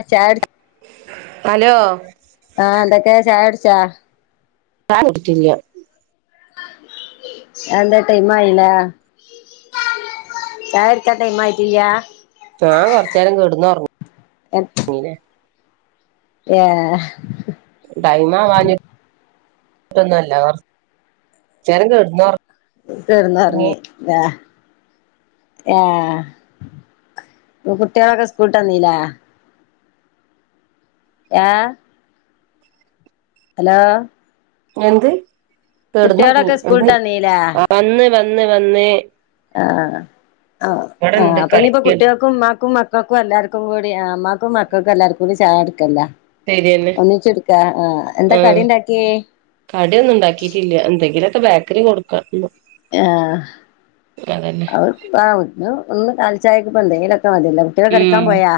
അ ചാര് ഹലോ ആഹ് എന്തൊക്കേ ചായുട്ച്ചാ? ചായ കുട്ച്ചില്യ എന്താ ടൈം ആയിലേ? ചായട്ച്ചാൻ ടൈമായിട്ടില്ല്യാ? ഞാൻ കൊർച്ചേരം കെട്ന്നൊർങ്ങിലെ ഏ തൊന്നുംല്ല കൊർ ച്ചേരം കെട്ന്നൊർ കെട്ന്നൊർങ്ങിലേ ഏ കുട്ടിയാളൊക്കെ സ്കൂൾട്ടന്നീലേ? ഏ ഹലോ എന്ത് കെട്ന്നൊർങ്ങി കുട്ടികളൊക്കെ സ്കൂളിട്ട് വന്നീല്ലേ ആ [unintelligible] വന്ന് വന്ന് വന്ന് ആഹ് ആ ആ ഇവിടെണ്ട് അപ്പൊഞ്ഞിപ്പോ കളിക്കാണ് കുട്ട്യാക്കും മ്മാക്കും മ ക്കക്കും എല്ലാർക്കും കൂടി ആ മ്മാക്കും മക്കക്കും എല്ലാർക്കും കൂടി ചായ എടുക്കല്ല ശരിയെന്നെ ഒന്നിച്ച്ട്ക്ക ആഹ് ആ എന്താ ആഹ് കടി ണ്ടാക്കിയേ? കടിയൊന്നും ഉണ്ടാക്കീട്ടില്ല എന്തെങ്കിലൊക്കെ ബേക്കറി കൊടുക്കാ ന്ന് ആഹ് അവർക്കു ആ ഒന്ന് ഒന്ന് കാലിചായക്ക്പ്പന്തെങ്കിലൊക്കെ മതില്ലോ കുട്ട്യേള് ഉം കളിക്കാൻ പോയാ?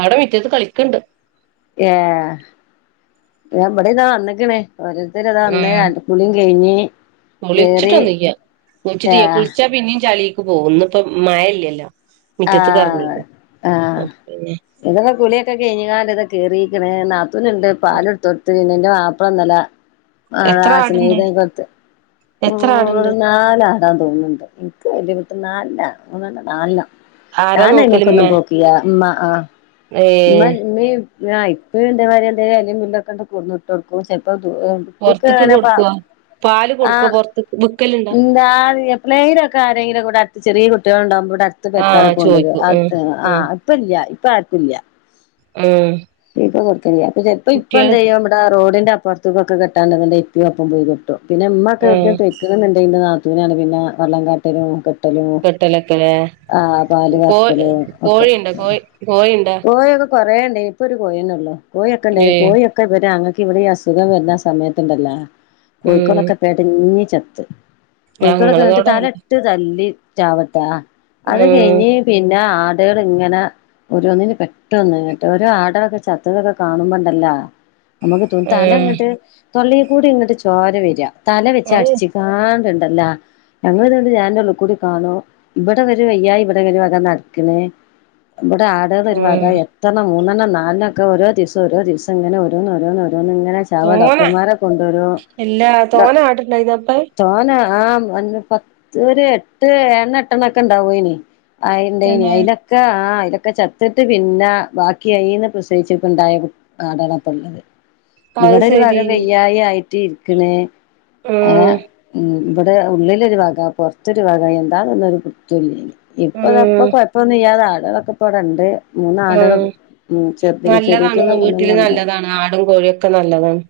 അവിടെ മിറ്റത്ത് കളിക്ക്ണ്ട് ഏ ബടെ താ വന്നക്ക്‌ണ് ഓരോരുത്തരതാ ന്നേ ആപു കുളിയും കഴിഞ്ഞ് കേറി കുളിച്ചിട്ടൊന്നുയ്യ കുളിച്ചിട്ടിയ്യ ആഹ് കുൾച്ചാ പിന്നീം ചളീ ക്ക് പോഉം ന്ന്ഇപ്പ മഴല്യല്ലോ ആഹ് ആഹ് പിന്നെ വരെ കുളിയൊക്കെ കഴിഞ്ഞ്കാണ്ട് ഇതൊക് കേറീക്ക്‌ണ് നാത്തൂന്ണ്ട് പാല്ട്ത്തൊട്ത്ത് പിന്നെന്റെ മാപ്പളന്നലെ എത്ര ആടുണ്ട് [unintelligible] എത്ര ആടുണ്ട് നാലാടാം തോന്ന്ണ്ട് [unintelligible] നാൽണ്ണാ മൂന്നെണ്ണം നാൽണ്ണം ആരാ നോക്കല് ഇമ്മ ഞാനയ്മക്കൊന്നും പോക്കില്ല. മ്മ ആ മ്മ ഏഹ് മ്മീം ആഹ് ഇപ്പിം ണ്ടേ മാരിന്തേ എലിം കുന്തൊക്കെണ്ട് കൊട്ന്ന്ട്ടൊട്ക്കും പൊറത്ത്ക്ക് ചെൽപ്പോ കൊടുക്കോ പാല് [unintelligible] ആ കൊടുക്കോ പൊറത്ത്ക്ക് വിക്കലുണ്ടോ ന്താണ് എപ്പളേങ്കിലൊക്കെ ആരേങ്കിലും കൂടെ അടു ചെറീ കുട് ട്ട്യാള്ണ്ടാവുമ്പോ ഇവ്ടെ അടുത് ആഹ് പെരക്കാരൊക്കെ കൊണ്ടോരും. ചോയിക്കും അത് ആഹ് എ ആഹ് ഇപ്പ ഇല്യ ഇപ്പ ആർക്കുല്യ. ഉം പ്പ തെട്ക്കില്യ. പ്പൊ ചെൽപ്പോ ഇപ്പ ന്തയ്യും ബ്ബടെ റോഡിന്റെ അപ്പർത്ത്ക്കൊക്കെട്ടാണ്ടങ്കിന്തെ ഇപ്പി ഒപ്പം പോയി കെട്ടും. പിന്നെ മ്മക്കെ ആഹ് എവ്ട്ക്കേം പൊയ്ക്ക്‌ണ്ന്ന്ണ്ടെ ന്റെ നാത്തൂനാണ് പിന്നെ വള്ളംകാട്ടലും ക്കെ ട്ടലും കെട്ടലൊക്കെലേ ആ പാല് കോ കർക്കലും ഒക്കെ കോഴിണ്ടോ കോഴി കോഴിണ്ടോ കോഴി ഒക്കെ കൊറേ ണ്ടേനി. ഇപ്പൊ ഒരു കോയിന്നൊള്ളു. കോയിയൊക്കെ ണ്ടേനു ഏഹ് കോഴി ഒക്കെ ഇവരാങ്ങ ക്കിവിടെ അസുഖം വരുന്ന സമയത്തുണ്ടല്ലോ ഉം കോഴിക്കൊളൊക്കെ പെടഞ് ചത്ത് കുളിക്കലൊ ക്കെ എന്നിട്ട് ഞങ്ങളതോടെ ഉം തല ഇട്ട് തല്ലി ചാവട്ടാ അത് കഴിഞ്ഞ് പിന്നെ കടകൾ ഇങ്ങനെ ഒരുോന്നിനന് പെട്ടൊന്ന് മറ്റോ ഓരോ ആടൊക്കെ ചത്തതൊക്കെ കാണുമ്പോണ്ടല്ലോ നമുക്ക് തോൻ തല ഉം ഇങ്ങട്ട് തൊള്ളേ കൂടെങ്ങട്ട് ചോര വര്അ. തല വെച്ച് ഔ അടിച്ചിക്കാണ്ടൻ അ ല്ല ഞങ്ങൾ ഇതണ്ട് ഞാൻന്റെ ഉള്ള കൂടി കാണോ ഇവിടെ വരും വയ്യാ ഇവിടെ വരു അതാ നടക്കണേ ബട ഉം എത്തണം മൂ ന്നെണ്ണം നാലണ്ണൊക്കെ ക്ക് ഓരോ ദിവസം ഓ ദിവസം ഇങ്ങനെഓരോന്നോരോന്ന് ന്ന ഇങ്ങനെ ചാവ തോനെ ഡോക്ടർമാരെ കൊണ്ടുവരും എല്ലാ തോനെ ആട്ണ്ടായിനോ അപ്പെ തോന ആഹ പത്ത് ഒരു എഴെണം എട്ട് എണ്ണ എട്ടെണ്ണ ഒക്കെ ഇണ്ടാവ പോയിനി ആയിണ്ട് തന്നെ അയിലൊക്കെ ആ അലൊക്കെ ച ത്തിട്ട് പിന്ന ബാക്കിയായിന്ന് പ്രസയിച്ചക്കണ്ടായ ആടാണ് പ്പ ള്ളത് അത് ഇവിടെ ഒരു വക സെരി വയ്യായി ആയിട്ട് ഇരിക്കണ് ആം ഇവിടെ ഉള്ളിലൊരു വഗ പുറത്തൊരു വഗ എന്താണന്നൊരു കുത്തൊലല്ലെന്ന് ഉം ഇപ്പതപ്പ കൊഴപ്പൊന്നും ഇ്യാതെ ആടുകളൊക്കെപ്പടണ്ട് മൂന്നാടുകൾ ഉം ഉ ചെറു ചെറിയറ്റീെ നല്ലതാണെന്ന് വീട്ടില് മൂന്നൊണ്ണു ണ്ട് നല്ലതാണ് ആടും കോഴിയൊക്കെ നല്ലതാണ്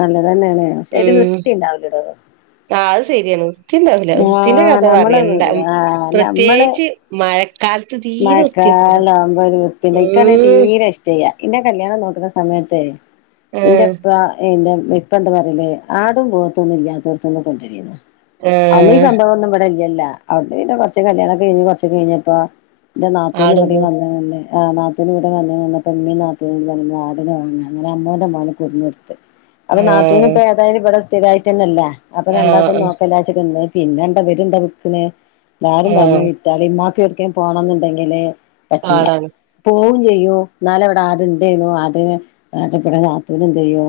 നല്ലതന്നയല്ലേ ശെ ഒരു വൃത്തി ഉണ്ടാവില്ലടോ ആ അത് ശരിയാണ് വൃത്തിണ്ടാവില്ല വൃത്തിന്റെ ആഹ് കഥ നമ്മളെ പറയണ്ട വീട് പ്രത്യേകിച്ച് മഴക്കാലത്ത് തീരെ വൃത്തിണ്ടാവൂല മഴക്കാല ആവുമ്പോ ഒരു വൃത്തിയിണ്ടാവില്ല ഇക്കാണ ഉം തീരെ ഇഷ്ട്ടല്യ എന്റെ കല്യാണം നോക്കുന്ന സമയത്തെ ആഹ് എന്റെപ്പന്റെ ഇപ്പ എന്താ പറയലേ ആടും പോത്തൊന്നും ഇല്ലാത്തോർത്തൊന്നും കൊണ്ടുവരില്ലെന്നഅത ഈ ആഹ് സംഭവം ഒന്നും ഇവിടെല്ല ഇല്ല ഇല്ല അവിടെ പിന്ന കുറ കല്യാണംക്കെ കഴിഞ്ഞ് കുറച്ചക്ക കഴിഞ്ഞപ്പ എന്റെ ആടും പോത്തും നാത്തൂനന് ആ നാത്തൂനന്ന് കൂടെ വന്ന്പ്പംമ്മീ നാത്തൂനും പറഞ്ഞ് ആടി നെ വങ്ങ അങ്ങനെ അമ്മോൻ് അമ്മമാന കുടുഞ്ഞെടുത്ത് അത് നാത്തൂ ന് ആഹ് ഇപ്പൊ ഏതായാല ഇവിടെ സ്ഥിരമായിട്ട്ന്നല്ല അപ്പൊ രണ്ടാക്കും ആഹ് നോക്കല്ലച്ചരി് പിന്നെണ്ടവരുണ്ട വി ക്ക്ന് എല്ലാരും പറഞ്ഞു ആഹ് വിറ്റാല് ഉമ്മാക്ക എടക്കൻ പോണം എന്നുണ്ടെങ്കില് പറ്റൂല പാടാണ് പോക ചെയ്യോ എന്നാല എവിടെ ആടുണ്ടായിന് ചെയ്യണു ആട ആടെ രാത്തടെന്ത് ചെയ്യോ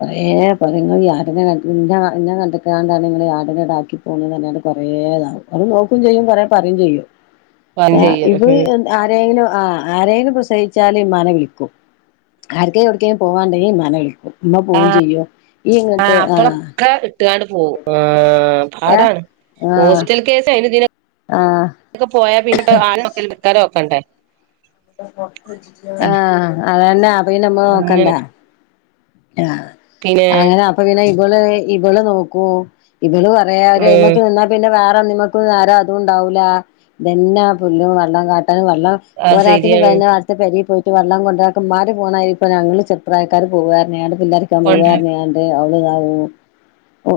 കുറയെ പറയും നിങ്ങൾആ ടിനെ ഇന്നെ കണ്ടക്കാണ്ടാണ് നിങ്ങൾ യാടിനടാക്കി പോുന്നത് തട്ട കൊറ ഏതാ അവ നോക്കയും ചെയ്യും പറയാ പറയും ചെയ്യും പാം ചെയ്യും ഇത് ഉം ആരെങ്കിലും ആ ആരേും പ്രസവി ച്ചാലും ഇമ്മാനെ വിളിക്കും ആർക്കും എവിടക്കേും പോകുകണ്ടെങ്കിൽ ഇമ്മാനെ വിളിക്കും ഇ മ്മ പോവും ചെയ്യോ ഈ എങ്ങട്ടെ ആഹ ഇ ട്ടുകാണ്ട് പോവും ആ പാടാണ് ആ ഹോസ്പിറ്റൽ കേസെ നൊക്കെ ആ ക്കെ പോയാ പിന്നീ ആടി നൊക്കെ വിക്കാല നോക്കണ്ടേ ആഹ അതന്നെ അപ്പ നമ്മൾ അങ്ങനെ നോക്കണ്ടേ ആഹ പിന്നെ അങ്ങനെ അപ്പൊ പിന്നെ ഇവള് ഇവള് നോക്കോ ഇവള് പറയാ ഒരു ഉം മക്ക് നിന്നാ പിന്നെ വേറെ നിമക്ക് നേരും അതുംണ്ടാവില്ല ഇതന്നെ പുല്ലും വെള്ളം കാ വെള്ളം അത് പോരാത്രി ശരിയാണ് വേുന്ന വളത്ത് പെരേ ക പോയി്ട്ട് റ്റ വെള്ളം കൊണ്ടാക്കൻമാര് പോകണ ഇപ്പ ഞങ്ങള് ചെറു പ്രാ യക്കാർ പോവുകാരെയണ്ട് പിള്ളേർരിക്കാൻ കൊണ്ടരാൻ പോവന്നെയാണ്ട്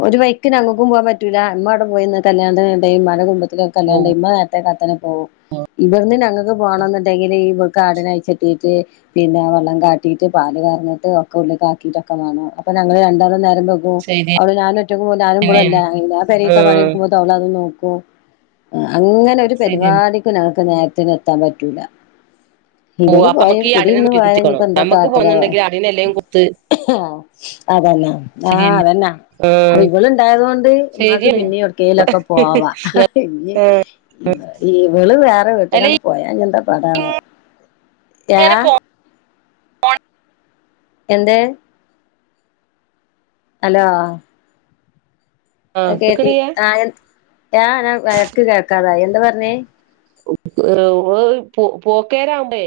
ഒരു വൈക്കിന് അങ്ങക്കും പോകാൻ പറ്റൂല്ല എമ്മ അവിടെ പോയിന്ന് കല്യാണ മഴ്പ ല്ലാ പോകും ണ്ടായിഇമ്മ നേരത്തെ കത്തനെ പോകും ഇവിടെനമ്മക്ക് പോണം എന്നുണ്ടെങ്കിൽ ഈ കാടിനയച്ചിട്ട് പിന്നെ വെള്ളം കാട്ടിയിട്ട് പാ ല് കറന്നിട്ട് കൂട്ടിലോക്കാക്കിട്ട് ക്കെ വേണം അപ്പൊ ഞങ്ങൾ രണ്ടാളും നേ ശരിയെന്നേണ് അവഞാനും ഒറ്റക്ക് മല്ല പെരെ ലത്തെ പണി ആഹ് എടുക്കുമ്പോ അവളത് നോക്കും പോകും അങ്ങനെ ഒരു ശരിയെന്നെ പരിപാടിക്കും ഞങ്ങൾക്ക് നേരത്തിന് എത്താൻ പറ്റൂല ഓ ഇവള് അപ്പൊ പോയ കുടിയിരുന്ന് നമുക്ക്ഈടിനെ പോയാ കുത്തിക്കോണോ ഇനിയിപ്പോ നമുക്ക് പോകുന്നുണ്ടെങ്കിൽ അടിനെ എല്ലേും കുത്ത് ആ അതന്നെ ആഹ് ശരിയന്നെ അതന്നെ ആ അപ്പൊ ഇവള ഇണ്ടായത് കൊൊണ്ട് ഉമാക്ക് ശരിയാണ് പിന്നെ എവിടേക്കേലുംഓക്കെപോവ്വാ ഹ ഹാ ഈ വിള് വേറെ വീട്ട അല്ല കണ്ട് പോയാന്താ ഇങ്ങനെ [unintelligible] പോ എന്താ? അലോ ആ കേട്ടി കേക്കണിയ്യ ആ ഞാ വക്ക് കേൾക്കാതാ എന്താ പറഞ്ഞേ ഏ പോക്കേരാവണ്ടേ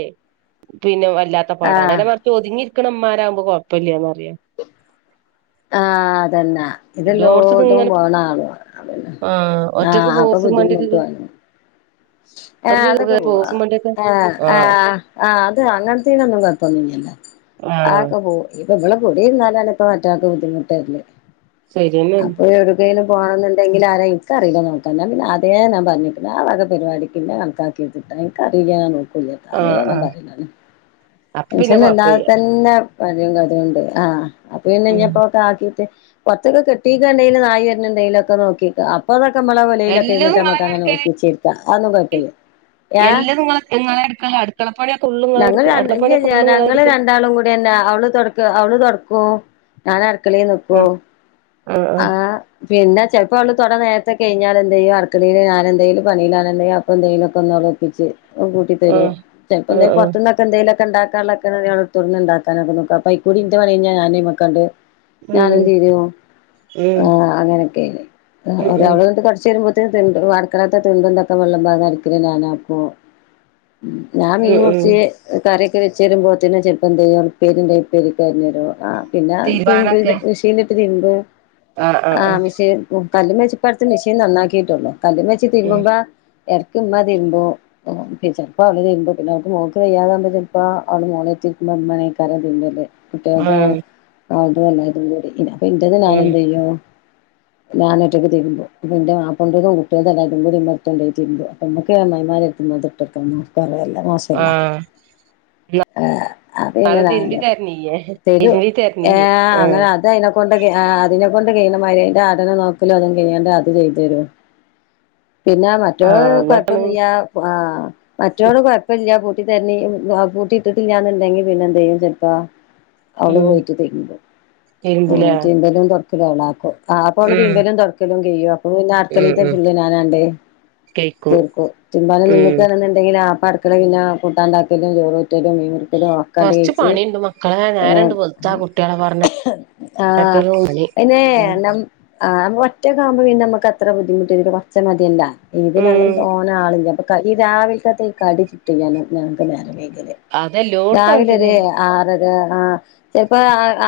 പിന്നെ ല്ലാത്ത ആ പാടാണ് നേരെ മറിച്ച് ഒതുങ്ങി ഇരിക്കണമാരാകുമ്പോ കുഴപ്പില്ലന്ന്റിയ ആഹ അതന്നെ. ഇതെല്ലോട്ടും ഇങ്ങനെ പോണ ആളു ആ ആഹ ഒറ്റക്ക് അപ്പൊ പോസും വണ്ടിയൊക്കെ ബുദ്ധിമുട്ടുവു ആ അതൊക്കെ ഒറ്റക്ക് പോവാ പോസും വണ്ടിയൊക്കെ ആ ആ ആ് അത് അങ്ങനത്തന ഒന്നും കൊഴപ്പന്നില്ല ആ ആക പോ ഇപ്പൊ ഇവിടെ കൂടിരുന്നാലാല ഇപ്പ മറ്റൊൾക്കക്ക് ബുദ്ധിമുട്ടല്ലേ ശരിയന്നെയാണ് അപ്പൊ എവിടക്കും പോകണംെന്നണ്ടെങ്കിൽ ആരും എനിക്ക അറിയില്ല നോക്ക പിന്ന അത ാ പറഞ്ഞിട്ട പരിപാടിിക്കിന്നെ ആൾക്കാക്കിട്ട എനക്ക് അറിയാനാണ് നോക്ക ആ ആ അതേന്നാ പറയില അപ്പൊ പിന്നെ മനഷ്യന എല്ലാെ കൊഴപ്പല്ല്യ തന്നെ പരും കതുണ്ട് ആഹ് അപ്പ പിന്നെ ഉം ഇപ്പോൊക്കെ ആക്കിയിട്ട് പച്ചൊക്കെ കെട്ടീ എണ്ടെലും നായര എണ്ടെങ്കലും ഒക്കെ നോക്കി അപ്പൊ മ്മള വലയിലൊക്കെ ഇിട്ട് എല്ലതും നമ്മക്ക് ഇങ്ങളന്നെ അങ്ങനെ എടുക്കല് നോക്കിേക്കാം അതും കുഴപ്പമില്ല. [unintelligible] എല്ലതും ഇങ്ങള് ഇങ്ങളെ എടുക്കല് അടുക്കളപ്പണിയൊക്കെ ഫുള്ള് ഇങ്ങളെ ഞങ്ങൾ ഇ അടുക്കളപ്പണിയൊക്കെ ഫുള്ള് ഇങ്ങളെ ഞങ്ങള് എടുക്കല് രണ്ടാളും കൂടി തന്നെ അവള് തുടക്ക അവള് തുടക്കും ഞാന അടുക്കള നോക്കുവ ആഹ് ആഹ് ആഹ പിന്നെ ചിലപ്പോൾള് തുടെ നേരത്തെ കഴിഞ്ഞാൽ എന്ത ചെയ്യും അടുക്കളയി ഞാൻ എന്തേിലും പണിലാണെങ്കിൽ അപ്പൊ എന്തെലുംൊക്കെ ഒന്ന് ഉറപ്പച്ച് കൂട്ടി തരും ആഹ് ചെപ്പോ ആഹ് എന്തേും ആഹ് പുറുന്നൊക്കെ എന്തെൊെ ക്കെണ്ടാക്കാനുള്ളൊക്ക തുറന്ന്ണ്ടാക്കാനൊക്ക നോക്ക പൈക്ക എന്ത്ാണ കഴിഞ്ഞാഞെയക്കാണ്ട് ഉം ഞാനും ഉം തീരുോ ആ ഉം അങ്ങനൊക്കെ ഉം ഒരാള കടച്ച്ു തരുമ്പോ തി വാടക്കളത്തെ തിണ്ടന്തൊക്കെ വെള്ളമ്പോതരിക്കല ഞാനാപ്പ ഞാൻ ഈ ഉം ഉം മുൂർച്ചിയ കാര്യ വെച്ച തരുമ്പോേന്നെ ചെലപ്പം എന്ത ചെയ്യ ഉപ്പരിക് അറിഞ്ഞു തരും പിന്നെ ആ തിരുമ്പാനൊക്കെ തിരുമ്പിയ ് ആഹ് ആഹ് ആ ആഹ് മെഷൻ കല് മച്ചപ്പടുത്ത് മെഷീൻ നന്നാക്കിയിട്ടുള്ള ക ഉം തിരുമ്പുബ ഇടക്ക് ഇമ്മതിരുമ്പോ ചിലപ്പോ അവള്രുമ്പോ പിന്ന അവർക്ക്ോക്ക് വയ്യാതാകുമ്പോ ചെപ്പോ അവള് മോള [unintelligible] കുട്ടികതും ആഹ് ആും എല്ല ഇതടി അപ്പൊ ഇറേത് ഞാൻ ഉം എന്ത് ചെയ്യോ ഞൻ ഒറ്റക് തീക്കുമ്പോ പിന്റെ മാപ്പണ്ടതും കുട്ടികും അല്ല മറത്തോണ്ട തീു അപ്പൊക്കമായിമാ എടു വട്ടക്ക പറ മോശല്ല ആഹ് ആഏ അ പിന്നെ ന്നാലും തിരുമ്പി ഞാന് തരണില്ലേ തരൂ തിരുമ്പി ഏ തരണില്ലേ ആഹ് അങ്ങനെ അത് അതിനെക്കൊണ്ടൊെ അതിനെക്കൊണ്ട് കഴ മേന്റെ ആടനെ നോക്കല്ലോ അതും കഴിയാണ്ട് അത് ചെയ്തു തരുും പിന്നെ മറ്റോള് ആഹ് ന്നാട്ടാണ് കൊഴപ്പൊന്നില്ല ആ മറ്റോട് കൊഴപ്പില്ല. പട്ടി ത പൂട്ടി ഇട്ടൽ ഞാൻ ഉണ്ടെങ്കി പിന്നെ എന്ത ചെയ്യും ചെിലപ്പാ അവള് ഉം പോയിട്ട് തിരുമ്പും തിരുമ്പൂലേ തിരുമ്പാലും തൊടകല്ലുമ്മ അവളക്കും ആ അപ്പോള് ഉം തീമ്പലും തുൊക്കലും ക്യും അപ്പ പിന്നെ ഉം ആക്കളീ ഉം ഫുള്ള കഴിക്കും തീർക്കോ രുമ്പാന ഉം നിന്നക്കണെന്നുണ്ടെങ്കിൽ ആ പടക്കല പിന്നെ കൂട്ടാണ്ടാക്കിയലും ചോറ റ്റ മീമക്കലോ ആക്കാണ്ട് കൊറച്ച് കഴച്ച് പണിയുണ്ട് മക്കളെ നേരണ്ട് വെളുത്താ കുട്ടികളെ ആഹ പറഞ്ഞയക്കലും പണി പിന്നെ ഉം ന. ആ് ഒറ്റക്ക ആവുമ്പോൾ പിന്നെ നമുക്ക് അത്ര ബുദ്ധിമുട്ട് കുറച്ച മതിയല്ല ഇത് ഞങ്ങള്ൾ ഉം തോന്നാ ആളില്ലപ്പൊ ഈ രാവിലക്കകത്ത് ഈ കടി ചുട്ട്ിക്കാനും ഞങ്ങൾക്ക് നേരെ വേ അതെല്ലോടത്തും രാവിലെ ഒരു അങ്ങനെതന്നെയാണ് ആറ് അ ഇപ്പ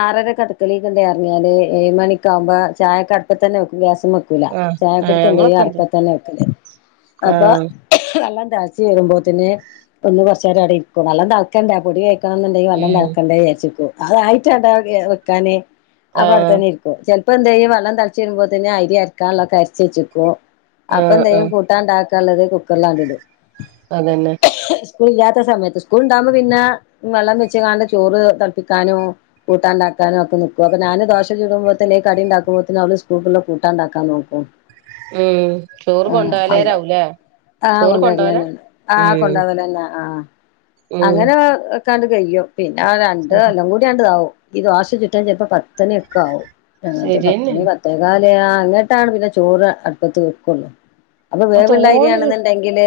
ആറരക്ക് അടുക്കളയിക്ക് ഇങ്ണ്ട് റങ്ങിയാല് എഴ് മണിക്ക് അ ക്ക്വുമ്പോ ചായക്ക് അ തന്നെ നക്കും ഗ്യാസും വെക്കൂല ആഹ് ചായ കുടുക്ക എന്ത ചെയ്യും ഞങ്ങളൊക്കെ അടപ്പാ അങ്ങനെതന്നെ തന്നെ വെക്കല് അപ്പൊ ആഹ് വെള്ളാം തിളച്ച് വരുമ്പോ തിന്ഒന്ന് കുറച്ച് നേരം അവിടെ ഇരിക്കും നല്ലംതിളക്കണ്ടേ പൊടി ഉം [unintelligible] വെക്കാന് അപ്പ അടുത്ത ആഹ് തന്നെ ഇരിക്കും ചിലപ്പോ എന്തേയും വള്ളം തിളച്ച് വരുമ്പോ തന്നെ അരി അരക്കാനുള്ളൊക്കെ അരച്ച വെച്ചക്കും. അപ്പൊ ആഹ് ആഹ് എന്ത്യും കൂട്ടാണ്ടാക്കള്ളത് കുക്കറിലാണ്ട ഇടും. അതന്നെ. സ്കൂൾ ഇല്ലാത്ത സമയത്ത് സ്കൂൾ ഉണ്ടാവുമ്പോ പിന്നെ വെള്ളം വെച്ച് ക ചോറ് തളപ്പിക്കാനോ കൂട്ടാണ്ടാക്ക ആാക്കാനും ഒക്കെ നക്കും അപ്പൊഞാന് ദോശ ചുടുമ്പോത്തനെ കട ഉണ്ടാക്കുമ്പോത്തേ അവള് സ്കൂളുള്ള കൂട്ടാണ്ടാക്കൻ നോക്കും. ഉം ചോറ് കൊണ്ട ആ ലേരാവൂലേ? ആഹ് കൊണ്ടരലന്ന ആഹ് കൊണ്ടാവലന്നെ ആഹ്. ഉം അങ്ങനെ കാണ്ട് കഴും പിന്നെ രണ്ട് ശരി എല്ലം കൂടി ആണ്ടാവും ദോശ ചുട്ടാ ചിലപ്പോ പത്തണൊക്കെ ആകവും ഞങ്ങ പത്തണ ശരിയെന്നേണ് പത്തേ ക അ ഇന്നിട്ടാണ്പിന്നെ ചോറ് അടുപ്പത്ത് വെക്കുള്ളൂ. അപ്പൊ അത് തോനെ ചുട് വേവള്ളായിരിയാണെന്നുണ്ടെങ്കില്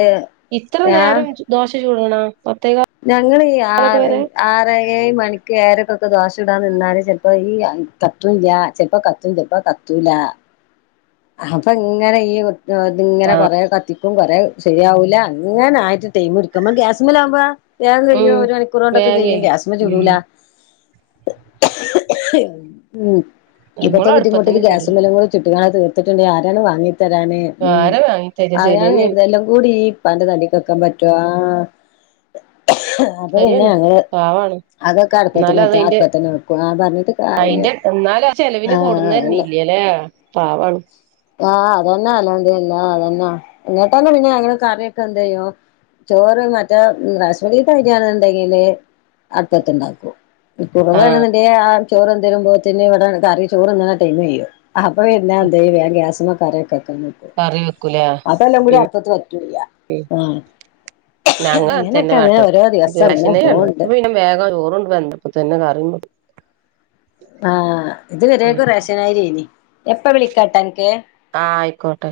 ഇത്ര നേരം ദോശ ചൂടണോ പത്തേ കാല് ഞങ്ങള് ഈ ആറ് അറ എഴ് മണിക്ക് ഏഴര ദോഷ ചുടാൻ നിന്നാല് ചിലപ്പോ ഈ കത്തൂല്യ ചെലപ്പോ കത്തും ചെൽ പ്പ കത്തൂല. അപ്പൊ ഇങ്ങനെ ഈ ഇത് ഇങ്ങനെ കൊറേ കത്തി ക്കും കൊറേ ശരിയാവൂല്ല അങ്ങനെ ആയിട്ട് ടൈം എടുക്കും ഗ്യാസ്മല് ആവുമ്പോ വേം ഉം കഴിയും ഒരു മണിക്കൂർ വേം കൊണ്ടൊക്കെ െകയ്യും കയ്യും ഗ്യാസമ ഉം ചുടൂല. ഉം ഇപ്പത്തെ ഞങ്ങളും ബുദ്ധിമുട്ടില് അടുപ്പത്തന്നെ ഗ്യാസുമ ചുടല് [unintelligible] ഇങ്ങനെ തീർത്തിട്ടുണ്ട്ങ്കില് ആരാണ് വാങ്ങി തരാന് ഉം ആരാ വാങ്ങി തരാ ആരാണ് ശരിയെന്നേണ് ഇതെല്ലാം കൂടി ഈ പ്പാന്റെ തടിക്ക് വക്കാൻ പറ്റുവാ അപ്പൊ പിന്നെ ശരിയാണ് ഞങ്ങ പാവാണ് അതൊക്കെ അടുപ്പത്തി എന്നാലും മ അത് അയിന്റെ അടുപ്പത്തിന വെക്കും ആ പറഞ്ഞിട്ട് കാര്യില്ല അയിന്റെ ആ. ഏ പാവാണ് ആഹ് അതന്നെ അൽഹംദുലില്ലാഹ് അതന്നെ എന്നിട്ടനെ ഞങ്ങള് കറി വെക്കാൻ എന്തെ യ്യു ചോറ് മറ്റ റേഷൻ അരി ആണ്ന്നുണ്ടെങ്കില് അടുപ്പത്തന്നെ വെക്കും കുറുവ ആഹ് യാണങ്കില് ആ ചോറ് എന്തരുമ്പോത്തിന് ഇവിടെ കറി ചോറ് തിന്ന് ണ ടൈ മയും അപ്പൊ പിന്നെ എന്ത യും വേഗം ഗ്യാസ് മ്മെ കറിക്കെ വെക്കും കറി വെക്കൂലേ മറ്റല്ലാം കൂടി അടുപ്പത്ത് വെക്കും ഉം. ഞങ്ങളും അങ്ങനെ തന്നെ കാട്ടല് ദിവസം ഗ്യാസ് അങ്ങനെ പോവ്ണ്ട് [unintelligible] [unintelligible] ആഹ് ഇത് വരേക്കും റേഷൻ അരി ആയിന് ഇപ്പ വിളിക്കാട്ടെ അൻക്ക് ഓക്കെ